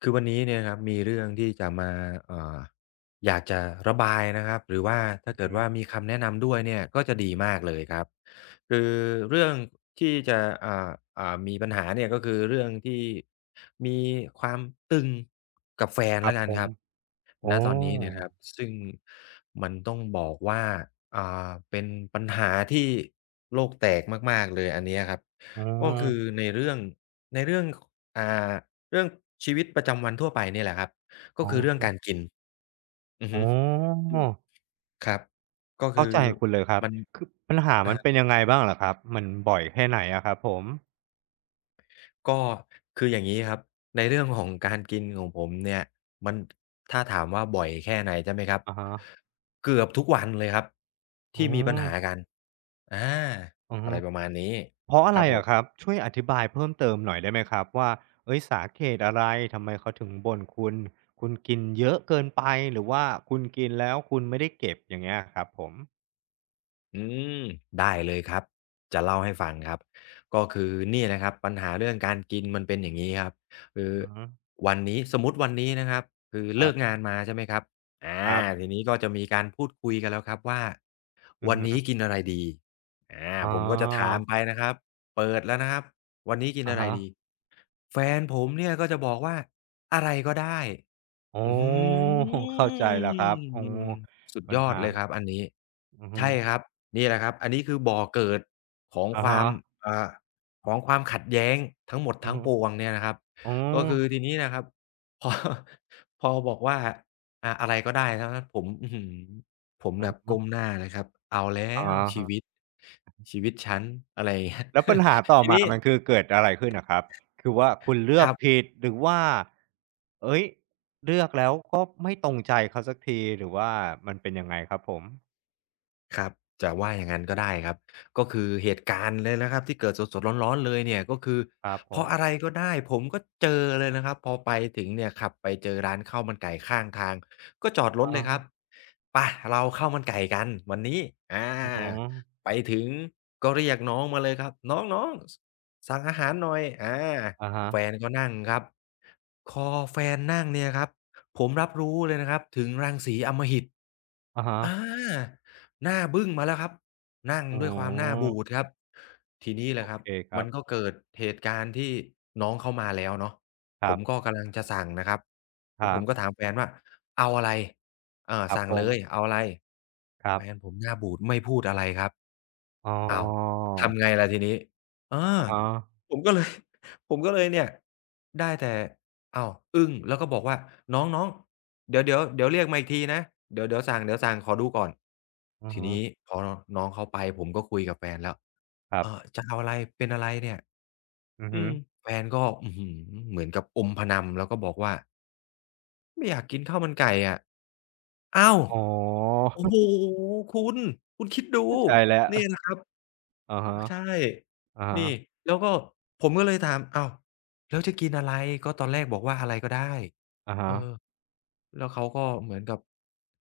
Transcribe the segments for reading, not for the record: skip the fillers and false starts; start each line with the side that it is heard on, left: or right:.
left: คือวันนี้เนี่ยครับมีเรื่องที่จะมาเอ่ออยากจะระบายนะครับหรือว่าถ้าเกิ
right: อื
left: ด
right: ม
left: ว่ามีคำแนะนำด้วยเนี่ยก็จะดีมากเลยครับคือเรื่องที่จะอ่ามีปัญหาเนี่ยก็คือเรื่องที่มีความตึงกับแฟน
right: ครั
left: แล้
right: บ
left: วกั
right: ผ
left: นค
right: ม
left: รับ
right: โอ้
left: ณตอนนี้เนี่ยนะครับซึ่งมันต้องบอกว่าเป็นปัญหาที่โลกแตกมากๆเลยอันเนี้ยครับ
right: อื
left: ก็คือ
right: ม
left: ในเรื่องในเรื่องอ่า เรื่องชีวิตประจำวันทั่วไปเนี่ยแหละครับก็
right: อะ
left: คือเรื่อ
right: ฮ
left: งการกินอือ
right: อ๋
left: ฮึ
right: อ
left: อืมครับก็คื
right: เข้า
left: อ
right: ใจคุณเลยครับ
left: มัน
right: คือปัญหา
left: อะ
right: มัน
left: ฮะ
right: เป็นยังไงบ้างเหรอครับมันบ่อยแค่ไหนอะครับผม
left: ก็คืออย่างงี้ครับในเรื่องของการกินของผมเนี่ยมันถ้าถามว่าบ่อยแค่ไหนใช่ไหมครับ
right: อะฮะ
left: เกือบทุกวันเลยครับ
right: อื
left: ที่มีปัญ
right: ม
left: หากันอา
right: อือ
left: อะ
right: ฮึ
left: ไรประมาณนี้
right: เพราะอะ
left: ค
right: ไร
left: รับผม
right: อะครับช่วยอธิบายเพิ่มเติมหน่อยได้ไหมครับว่าเฮ้ยสาเหตุอะไรทำไมเขาถึงบ่นคุณคุณกินเยอะเกินไปหรือว่าคุณกินแล้วคุณไม่ได้เก็บอย่างเงี้ยครับผม
left: อืมได้เลยครับจะเล่าให้ฟังครับก็คือเนี่ยนะครับปัญหาเรื่องการกินมันเป็นอย่างนี้ครับคือ
right: อือฮึ
left: วันนี้สมมุติวันนี้นะครับคือ
right: ครั
left: เลิก
right: บ
left: งานมาใช่ไหมครับอ
right: ค
left: า
right: รับ
left: ทีนี้ก็จะมีการพูดคุยกันแล้วครับว่า
right: อือ
left: วัน
right: ฮึ
left: นี้กินอะไรดีอา
right: อ๋อ
left: ผมก็จะถามไปนะครับเปิดแล้วนะครับวันนี้กิน
right: อะ
left: อะไร
right: ฮะ
left: ดีแฟนผมเนี่ยก็จะบอกว่าอะไรก็ได้
right: อ๋อ
left: อืม
right: เข้าใจแล้วครับอ๋อ
left: สุด
right: ปั
left: ย
right: ญ
left: อด
right: หา
left: เลยครับอันนี้
right: อือฮึ
left: ใช่ครับนี่แหละครับอันนี้คือบ่อเกิดของ
right: อะ
left: ควา
right: ฮะ
left: มอ่าของความขัดแย้งทั้งหมด
right: อือ
left: ทั้ง
right: ฮึ
left: ปวงเนี่ยนะครับ
right: อ๋อ
left: ก็คือทีนี้นะครับพอ พอบอกว่าอะไรก็ได้ทั้งนั้นผมอื้อฮือผม
right: อื
left: แบ
right: อ
left: บ
right: ฮึ
left: ก้มหน้าเลยครับเอาแล้
right: อา
left: วชี
right: ฮะ
left: วิตชีวิตฉันอะไรอย่างเงี้ย
right: แล้วปัญหาต่อ
left: ที
right: มา
left: นี้
right: มันคือเกิดอะไรขึ้นนะครับคือว่าคุณเลื
left: ค
right: อก
left: รับ
right: ผิดหรือว่าเอ้ยเลือกแล้วก็ไม่ตรงใจเขาสักทีหรือว่ามันเป็นยังไงครับผม
left: ครับจะว่าอย่างงั้นก็ได้ครับก็คือเหตุการณ์เลยนะครับที่เกิดสดๆร้อนๆเลยเนี่ยก็คือ
right: ครับผ
left: เพราะอะ
right: ม
left: ไรก็ได้ผมก็เจอเลยนะครับพอไปถึงเนี่ยขับไปเจอร้านข้าวมันไก่ข้างทางก็จอดรถเล
right: อะ
left: ยครับไปเราข้าวมันไก่กันวันนี้อา
right: อือฮึ
left: ไปถึงก็เรียกน้องมาเลยครับน้องๆสสั่งอาหารหน่อยอา
right: อาฮะ
left: แฟนก็นั่งครับพอแฟนนั่งเนี่ยครับผมรับรู้เลยนะครับถึงรังสีอำมหิต
right: อะฮะ
left: อาหน้าบึ้งมาแล้วครับนั่ง
right: อ
left: ด้วยความหน้า
right: ื
left: บูดครับทีนี้แห
right: อ
left: ละ
right: โอ
left: ครับ
right: เคครั
left: มั
right: บ
left: นก็เกิดเหตุการณ์ที่น้องเขามาแล้วเนาะ
right: ค
left: ผ
right: รั
left: มก็
right: บ
left: กำลังจะสั่งนะครับ
right: ค
left: แล้ว
right: รั
left: ผมก็
right: บ
left: ถามแฟนว่าเอาอะไรเออ
right: ครับ
left: สั่ง
right: ผ
left: เล
right: ม
left: ยเอาอะไร
right: ครั
left: แฟ
right: บ
left: นผมหน้าบูดไม่พูดอะไรครับ
right: อ๋อ
left: อ้าวทำไงล่ะทีนี้เออ
right: อ๋อ
left: ผมก็เลย ผมก็เลยเนี่ยได้แต่ อ้าวอึ้งแล้วก็บอกว่าน้องๆเดี๋ยวเดี๋ยวเดี๋ยวเรียกมาอีกทีนะเดี๋ยวเดี๋ยวสั่งเดี๋ยวสั่งขอดูก่อน
right: อือ
left: ที
right: ฮึ
left: นี้พอน้องเขาไปผมก็คุยกับแฟนแล้ว
right: ครับ
left: เอ่อจะเอาอะไรเป็นอะไรเนี่ย
right: อือ
left: อื
right: ฮึ
left: มแฟนก็อื้อฮือเหมือนกับอมพะนำแล้วก็บอกว่าไม่อยากกินข้าวมันไก่อะอ้าว
right: อ๋อ
left: โอ้โฮ คุณคุณคิดดู
right: เข้าใจแล้ว
left: นี่นะครับ
right: อาฮะ
left: ใช่
right: อาฮะ
left: นี่ แล้วก็ผมก็เลยถามอ้าวแล้วจะกินอะไร ก็ตอนแรกบอกว่าอะไรก็ได้
right: อา
left: เอ
right: ฮะ
left: อแล้วเขาก็เหมือนกับ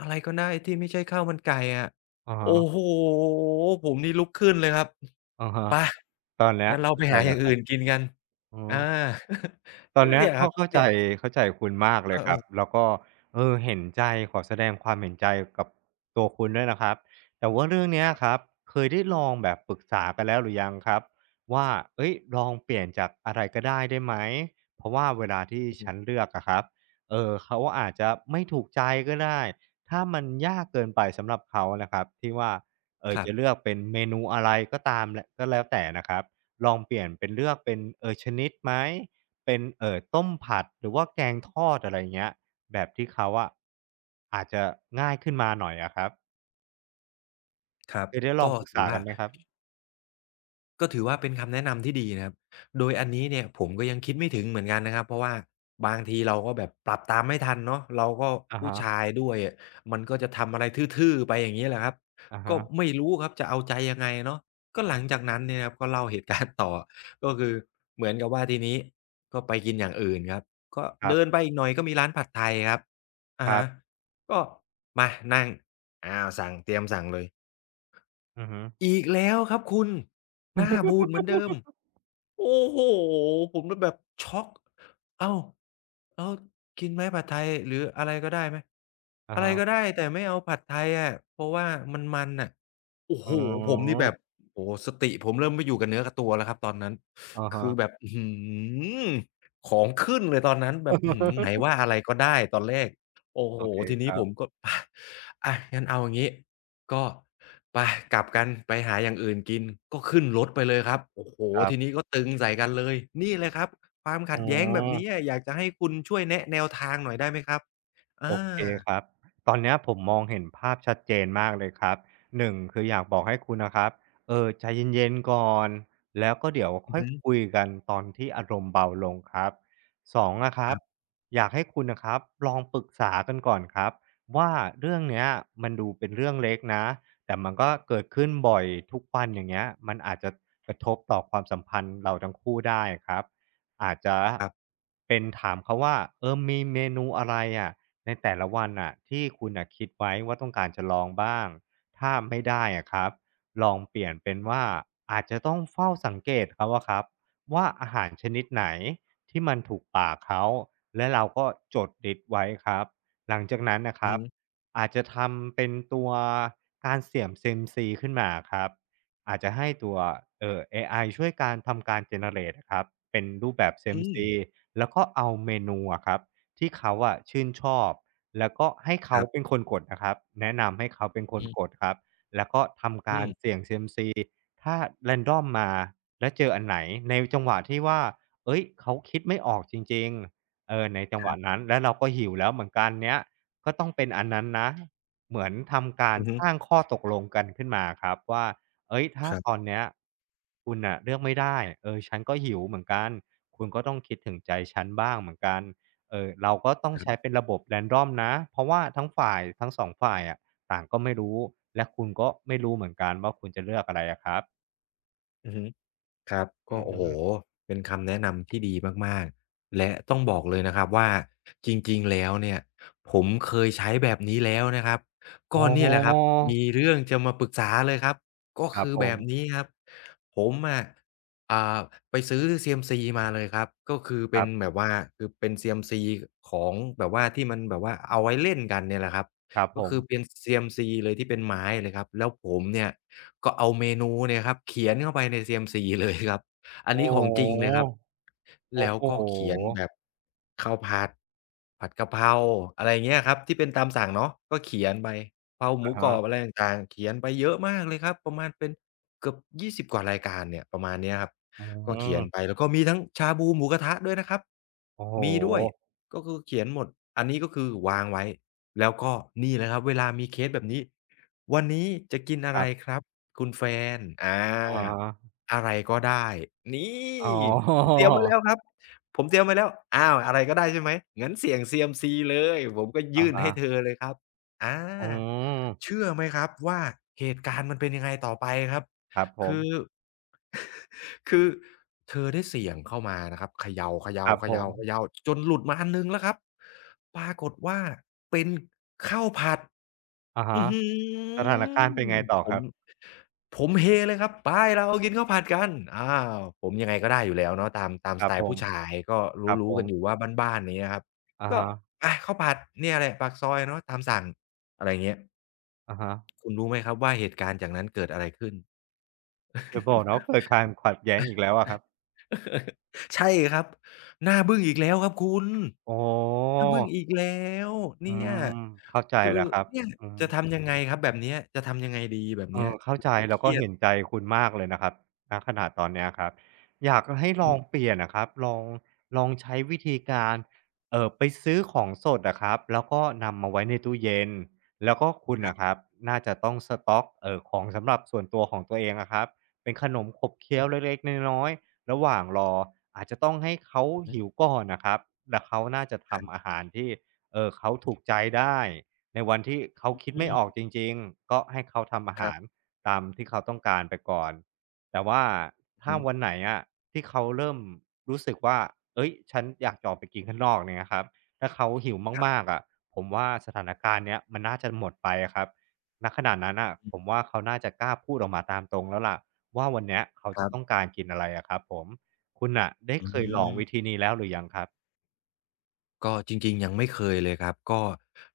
left: อะไรก็ได้ที่ไม่ใช่ข้าวมันไก่อะ
right: อะ
left: โอ้
right: ฮะ
left: โฮผมนี่ลุกขึ้นเลยครับ
right: อาฮะ
left: ไป
right: ตอนเนี้ย
left: งั้นเรา
right: เข้า
left: ไป
right: ใจ
left: หาอ
right: แล้
left: ย่า
right: ว
left: ง
right: ค
left: อื่
right: รับ
left: นกินกัน
right: อ
left: อา
right: อ ต อ
left: ก็
right: นเนี้ย
left: เนี่ยค
right: เข้า
left: รับ
right: เข้าใจ
left: เนี่ย
right: เข้าใจคุณมากเลยครับ
left: เออ
right: แล้วก็เออเห็นใจขอแสดงความเห็นใจกับตัวคุณด้วยนะครับแต่ว่าเรื่องเนี้
left: ๆ
right: ย
left: ครับ
right: ครับเคยได้ลองแบบปรึกษากันแล้วหรือยังครับว่าเฮ้ยลองเปลี่ยนจากอะไรก็ได้ได้ไหมเพราะว่าเวลาที่
left: อือฮึ
right: ฉันเลือกอะครับเขาอาจจะไม่ถูกใจก็ได้ถ้ามันยากเกินไปสำหรับเขานะครับที่ว่า
left: ครับ
right: จะเลือกเป็นเมนูอะไรก็ตามลก็แล้วแต่นะครับลองเปลี่ยนเป็นเลือกเป็นชนิดไหม เป็นต้มผัดหรือว่าแกงทอดอะไรอย่างเงี้ยแบบที่เขาอะอาจจะง่ายขึ้นมาหน่อยอะครับ
left: ครับ
right: เคยได้ลอง
left: ก็
right: ปรึก
left: ถือ
right: ษากั
left: ว่า
right: นไหมครับ
left: ก็ถือว่าเป็นคำแนะนำที่ดีนะครับโดยอันนี้เนี่ยผมก็ยังคิดไม่ถึงเหมือนกันนะครับเพราะว่าบางทีเราก็แบบปรับตามไม่ทันเนาะเราก็
right: อะ
left: ผู้
right: ฮะ
left: ชายด้วยอะมันก็จะทำอะไรทื่อๆไปอย่างงี้แหละครับ
right: อะ
left: ก็
right: ฮะ
left: ไม่รู้ครับจะเอาใจยังไงเนาะก็หลังจากนั้นเนี่ยนะครับก็เล่าเหตุการณ์ต่อก็คือเหมือนกับว่าทีนี้ก็ไปกินอย่างอื่นครับก็
right: ครับ
left: เดินไปอีกหน่อยก็มีร้านผัดไทยครับ
right: ค
left: อะ
right: รับ
left: ฮะก็มานั่งอ้าวสั่งเตรียมสั่งเลย
right: อือฮึ
left: อีกแล้วครับคุณหน้าบูดเหมือนเดิม โอ้โฮผมก็แบบช็อกอ้าวแล้วกินไหมผัดไทยหรืออะไรก็ได้ไหม
right: อะ
left: อะไรก็
right: ฮะ
left: ได้แต่ไม่เอาผัดไทยอะเพราะว่ามันน่ะโอ้
right: อื
left: โฮผมนี่แบบ
right: ม
left: โอ้โฮสติผมเริ่มไม่อยู่กับเนื้อกับตัวแล้วครับตอนนั้น
right: อะฮะ
left: คือแบบอื้อฮือของขึ้นเลยตอนนั้นแบบอื้อฮือไหน ว่าอะไรก็ได้ตอนแรกโอ้โฮ
right: โอเค
left: ที
right: ค
left: นี้
right: รั
left: ผม
right: บ
left: ก็ อางั้นเอาอย่างงี้ ก็ไปกลับกันไปหาอย่างอื่นกินก็ขึ้นรถไปเลยครับโอ้โฮ
right: ครั
left: ทีนี้
right: บ
left: ก็ตึงใส่กันเลยนี่เลยครับความ
right: อื
left: ขัดแย้งแบบนี้
right: ม
left: อะอยากจะให้คุณช่วยแนะแนวทางหน่อยได้ไหมครับอา
right: โอเคครับตอนเนี้ยผมมองเห็นภาพชัดเจนมากเลยครับ1คืออยากบอกให้คุณนะครับเออใจเย็นๆก่อนแล้วก็เดี๋ยว
left: อื
right: ค่
left: อ
right: อย
left: ฮึ
right: คุยกันตอนที่อารมณ์เบาลงครับสองอะครับอยากให้คุณน่ะครับลองปรึกษากันก่อนครับว่าเรื่องเนี้ยมันดูเป็นเรื่องเล็กนะแต่มันก็เกิดขึ้นบ่อยทุกวันอย่างเงี้ยมันอาจจะกระทบต่อความสัมพันธ์เราทั้งคู่ได้ครับอาจจะ
left: ครับ
right: เป็นถามเขาว่าเออมีเมนูอะไรอะ ในแต่ละวันน่ะที่คุณน่ะคิดไว้ว่าต้องการจะลองบ้างถ้าไม่ได้อะครับลองเปลี่ยนเป็นว่าอาจจะต้องเฝ้าสังเกตเขาอะครับว่าอาหารชนิดไหนที่มันถูกปากเขาและเราก็จดลิสต์ไว้ครับหลังจากนั้นนะค
left: อือ
right: รับ
left: ฮึ
right: อาจจะทำเป็นตัวการเสี่ยงซีอีเอ็ม m c ขึ้นมาอครับอาจจะให้ตัวเอไอช่วยการทำการ generate อะครับเป็นรูปแบบซีอีเอ็ม
left: อื
right: m c
left: ม
right: แล้วก็เอาเมนูอะครับ ที่เขาอะชื่นชอบแล้วก็ให้
left: ค
right: เขา
left: รั
right: เป็น
left: บ
right: คนกดนะครับแนะนำให้เขาเป็นค
left: อื
right: น
left: อฮึ
right: กดครับ
left: อืม
right: ถ้า random มาแล้วเจออันไหนในจังหวะที่ว่าเฮ้ยเขาคิดไม่ออกจริงๆเออในจัง
left: ค
right: หวะ
left: รับ
right: นั้นแล้วเราก็หิวแล้วเหมือนกันเนี้ยก็ต้องเป็นอันนั้นนะเหมือนทำการ
left: อือฮึ
right: สร้างข้อตกลงกันขึ้นมาครับว่าเฮ้ยถ้า
left: ครั
right: ตอน
left: บ
right: เนี้ยคุณน่ะเลือกไม่ได้เออฉันก็หิวเหมือนกันคุณก็ต้องคิดถึงใจฉันบ้างเหมือนกันเออเราก็ต้อง
left: ครั
right: ใช้
left: บ
right: เป็นระบบ random นะเพราะว่าทั้งฝ่ายทั้งสองฝ่ายอะต่างก็ไม่รู้และคุณก็ไม่รู้เหมือนกันว่าคุณจะเลือกอะไรอะครับ
left: อือฮึ ครับก็
right: อือ
left: โอ้
right: ฮึ
left: โฮเป็นคำแนะนำที่ดีมากๆและต้องบอกเลยนะครับว่าจริงๆแล้วเนี่ยผมเคยใช้แบบนี้แล้วนะครับ
right: อ๋
left: ก็
right: อ
left: เนี่ยแหละครับมีเรื่องจะมาปรึกษาเลยครับก็
right: ครับ
left: คือ
right: ผ
left: แบ
right: ม
left: บนี้ครับผมอะอ่าไปซื้อ CMC มาเลยครับก็คือ
right: ค
left: เป็
right: รั
left: น
right: บ
left: แบบว่าคือเป็น CMC ของแบบว่าที่มันแบบว่าเอาไว้เล่นกันเนี่ยแหละครับ
right: ครับ
left: ก็
right: ผม
left: คือเป็น CMC เลยที่เป็นไม้เลยครับแล้วผมเนี่ยก็เอาเมนูเนี่ยครับเขียนเข้าไปใน CMC เลยครับอัน
right: โอ้
left: นี้ของจริง
right: โฮ
left: เลยครับ
right: โอ้
left: แล้ว
right: โฮ
left: ก็เขียนแบบข้าวผัดผัดกะเพราอะไรอย่างเงี้ยครับที่เป็นตามสั่งเนาะก็เขียนไปเพราหมู
right: อะ
left: กรอบอะ
right: ฮะ
left: ไรต่างๆเขียนไปเยอะมากเลยครับประมาณเป็นเกือบยี่สิบกว่ารายการเนี่ยประมาณเนี้ยครับ
right: อื
left: ก็เขียนไป
right: ม
left: แล้วก็มีทั้งชาบูหมูกระทะด้วยนะครับ
right: โอ้โฮ
left: มีด้วยก็คือเขียนหมดอันนี้ก็คือวางไว้ แล้วก็นี่แหละครับเวลามีเคสแบบนี้วันนี้จะกิน
right: ค
left: อะไร
right: รับ
left: ครับคุณแฟนอ
right: อะฮ
left: า
right: ะ
left: อะไรก็ได้นี่
right: อ๋อ
left: ผมเตรียมไว้แล้วครับผมเตรียมไว้แล้วอ้าวอะไรก็ได้ใช่ไหมงั้นเสี่ยง CMC เลยผมก็
right: อะ
left: ยื่น
right: ฮะ
left: ให้เธอเลยครับอ
right: อื
left: า
right: ม
left: เชื่อไหมครับว่าเหตุการณ์มันเป็นยังไงต่อไปครับ
right: ครับผม
left: คือ คือเธอได้เสี่ยงเข้ามานะครับเข
right: ครับ
left: ย่า
right: ผม
left: ๆๆๆจนหลุดมาอันหนึ่งแล้วครับปรากฏว่าเป็นข้าวผัด
right: อะ
left: อื้
right: ฮะ
left: อฮื
right: สถานการณ์เป็น
left: อ
right: ไงต่อ
left: ผ
right: ค
left: ม
right: รับ
left: ผมเฮเลยครับไปเรากินข้าวผัดกันอ้าวผมยังไงก็ได้อยู่แล้วเนาะตาม
right: ค
left: ส
right: รั
left: ไต
right: บผ
left: ล์
right: ม
left: ผู้ชายก็
right: ครับผ
left: รู้ๆกันอยู่
right: ม
left: ว่าบ้านๆอย่างเงี้ยครับ
right: อะ
left: ก็
right: ฮะ
left: อาข้าวผัดเนี่ยแหละปากซอยเนาะตามสั่งอะไรอย่างเงี้ย
right: อะฮะ
left: คุณรู้ไหมครับว่าเหตุการณ์จากนั้นเกิดอะไรขึ้น
right: อย่าบอกนะว่าเกิดความขัดแย้งอีกแล้วอะครับ
left: ใช่ครับหน้าบึ้งอีกแล้วครับคุณ
right: โอ้โ
left: หน้าบึ้ง
right: ฮ
left: อีกแล้ว
right: อื
left: เนี่ย
right: มเข้าใจ
left: คือ
right: แล้วครับ
left: เนี่ย
right: อืม
left: จะทำยังไงครับแบบเนี้ยจะทำยังไงดีแบบ
right: เอ
left: เนี้ย
right: อเข้า
left: คือ
right: ใจ
left: ก็เค
right: แล้วก็
left: รียด
right: เห็นใจคุณมากเลยนะครับณขนาดตอนเนี้ยครับอยากให้ล
left: อื
right: องเป
left: ม
right: ลี่ยนอะครับลองลองใช้วิธีการไปซื้อของสดอะครับแล้วก็นำมาไว้ในตู้เย็นแล้วก็คุณ
left: ครั
right: น่ะครั
left: บ
right: บน่าจะต้องสต๊อกของสำหรับส่วนตัวของตัวเองอะครับเป็นขนมขบเคี้ยวเล็กๆน้อยๆระหว่างรออาจจะต้องให้เขา
left: อือฮึ
right: หิวก่อนน่ะครับแล้วเขาน่าจะ
left: ครั
right: ทำอา
left: บ
right: หารที่เขาถูกใจได้ ในวันที่เขาคิด
left: อื
right: ไม่ออก
left: ม
right: จริงๆก็ให้เขาทำอา
left: ครั
right: หาร
left: บ
right: ตามที่เขาต้องการไปก่อนแต่ว่า
left: อื
right: ถ้า
left: อฮึ
right: วันไหนอะที่เขาเริ่มรู้สึกว่าเอ้ยฉันอยากจะออกไปกินข้างนอกเนี่ยนะครับถ้าเขาหิว
left: ครั
right: มาก
left: บ
right: ๆอะผมว่าสถานการณ์เนี้ยมันน่าจะหมดไปอะครับณขณะนั้นน่ะ
left: อื
right: ผ
left: ม
right: มว่าเขาน่าจะกล้าพูดออกมาตามตรงแล้วล่ะว่าวันเนี้ยเขา
left: ค
right: จะ
left: รั
right: ต้อง
left: บ
right: การกินอะไรอะครับผมคุณน่ะได้
left: อื
right: เคยลองวิ
left: ม
right: ธีนี้แล้วหรือยังครับ
left: ก็จริงๆยังไม่เคยเลยครับก็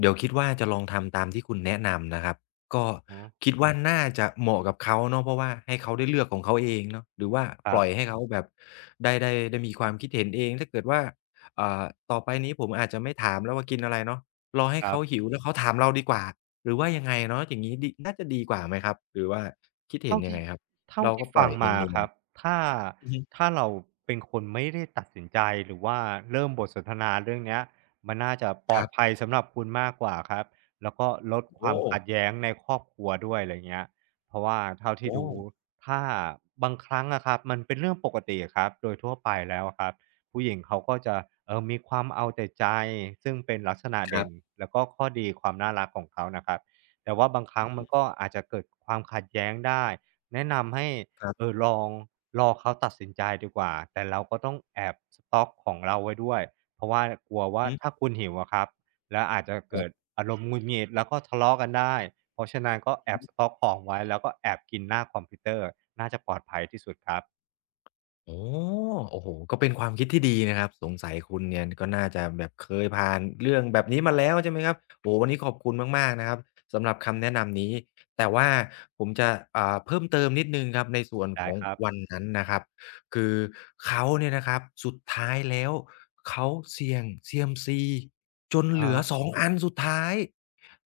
left: เดี๋ยวคิดว่าจะลองทำตามที่คุณแนะนำนะครับก็
right: อือ
left: คิดว่าน่าจะเหมาะกับเขาเนาะเพราะว่าให้เขาได้เลือกของเขาเองเนาะหรือว่า
right: ค
left: ป
right: รั
left: ล่อย
right: บ
left: ให้เขาแบบได้มีความคิดเห็นเองถ้าเกิดว่าอ่าต่อไปนี้ผมอาจจะไม่ถามแล้วว่ากินอะไรเนาะรอให้
right: ครั
left: เขา
right: บ
left: หิวแล้วเขาถามเราดีกว่าหรือว่ายังไงเนาะอย่างงี้ดีน่าจะดีกว่าไหมครับหรือว่าคิดเห็
right: เท่า
left: นยัง
right: ที่
left: ไงครับ
right: เท่า
left: เรา
right: ที่
left: ก็ปล่
right: ฟั
left: อ
right: ง
left: ย
right: มา
left: เนีย
right: ค
left: น
right: รับถ้า
left: ๆอือฮึ
right: ถ้าเราเป็นคนไม่ได้ตัดสินใจหรือว่าเริ่มบทสนทนาเรื่องเนี้ยมันน่าจะปล
left: ค
right: อด
left: รั
right: ภั
left: บ
right: ยสำหรับคุณมากกว่าครับแล้วก็ลด
left: โอ้
right: ค
left: โ
right: วาม
left: ฮ
right: ขัดแย้งในครอบครัวด้วยอะไรเงี้ยเพราะว่าเท่าที่
left: โอ้
right: ดูถ้าบางครั้งอะครับมันเป็นเรื่องปกติอะครับโดยทั่วไปแล้วอะครับผู้หญิงเขาก็จะมีความเอาแต่ใจซึ่งเป็นลักษณะ
left: ครั
right: เด่น
left: บ
right: แล้วก็ข้อดีความน่ารักของเขานะครับ แต่ว่าบางครั้
left: อื
right: ง
left: อ
right: มั
left: ฮึ
right: นก็อาจจะเกิดความขัดแย้งได้แนะนำให้
left: ครับ
right: ลองรอเขาตัดสินใจดีกว่าแต่เราก็ต้องแอบสต๊อกของเราไว้ด้วยเพราะว่ากลัวว่า
left: อือฮึ
right: ถ้าคุณหิวอะครับแล้วอาจจะ
left: ค
right: เกิ
left: รั
right: ด
left: บ
right: อารมณ์หงุดหงิดแล้วก็ทะเลาะกันได้เพราะฉะนั้นก็แอ
left: อือ
right: บส
left: ฮึ
right: ต๊อกของไว้แล้วก็แอบกินหน้าคอมพิวเตอร์น่าจะปลอดภัยที่สุดครับ
left: อ๋อโอ้โฮก็เป็นความคิดที่ดีนะครับสงสัยคุณเนี่ยก็น่าจะแบบเคยผ่านเรื่องแบบนี้มาแล้วใช่ไหมครับโอ้โฮวันนี้ขอบคุณมากๆนะครับสำหรับคำแนะนำนี้แต่ว่าผมจะเพิ่มเติมนิดหนึ่งครับในส่วนข
right: ได้
left: อง
right: ครับ
left: วันนั้นนะครับคือเขาเนี่ยนะครับสุดท้ายแล้วเขาเสี่ยงซีเอ็มซีจน
right: อะฮ
left: เหลือ
right: ะ
left: 2องอันสุดท้าย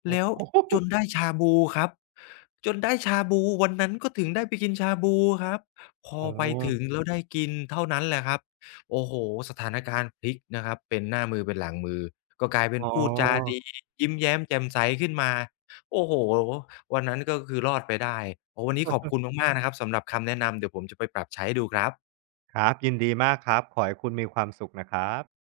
right: โอ้
left: แล้ว
right: โฮ
left: จนได้ชาบูครับจนได้ชาบูวันนั้นก็ถึงได้ไปกินชาบูครับ พอ
right: อ๋อ
left: ไปถึงแล้วได้กินเท่านั้นแหละครับโอ้โฮสถานการณ์พลิกนะครับเป็นหน้ามือเป็นหลังมือก็กลายเป็น
right: อ๋อ
left: พูดจาดียิ้มแย้มแจ่มใสขึ้นมาโอ้โฮวันนั้นก็คือรอดไปได้โอ้วันนี้ขอบคุณมากๆนะครับสำหรับคำแนะนำเดี๋ยวผมจะไปปรับใช้ดูครับ
right: ครับยินดีมากครับขอให้คุณมีความสุขนะครับ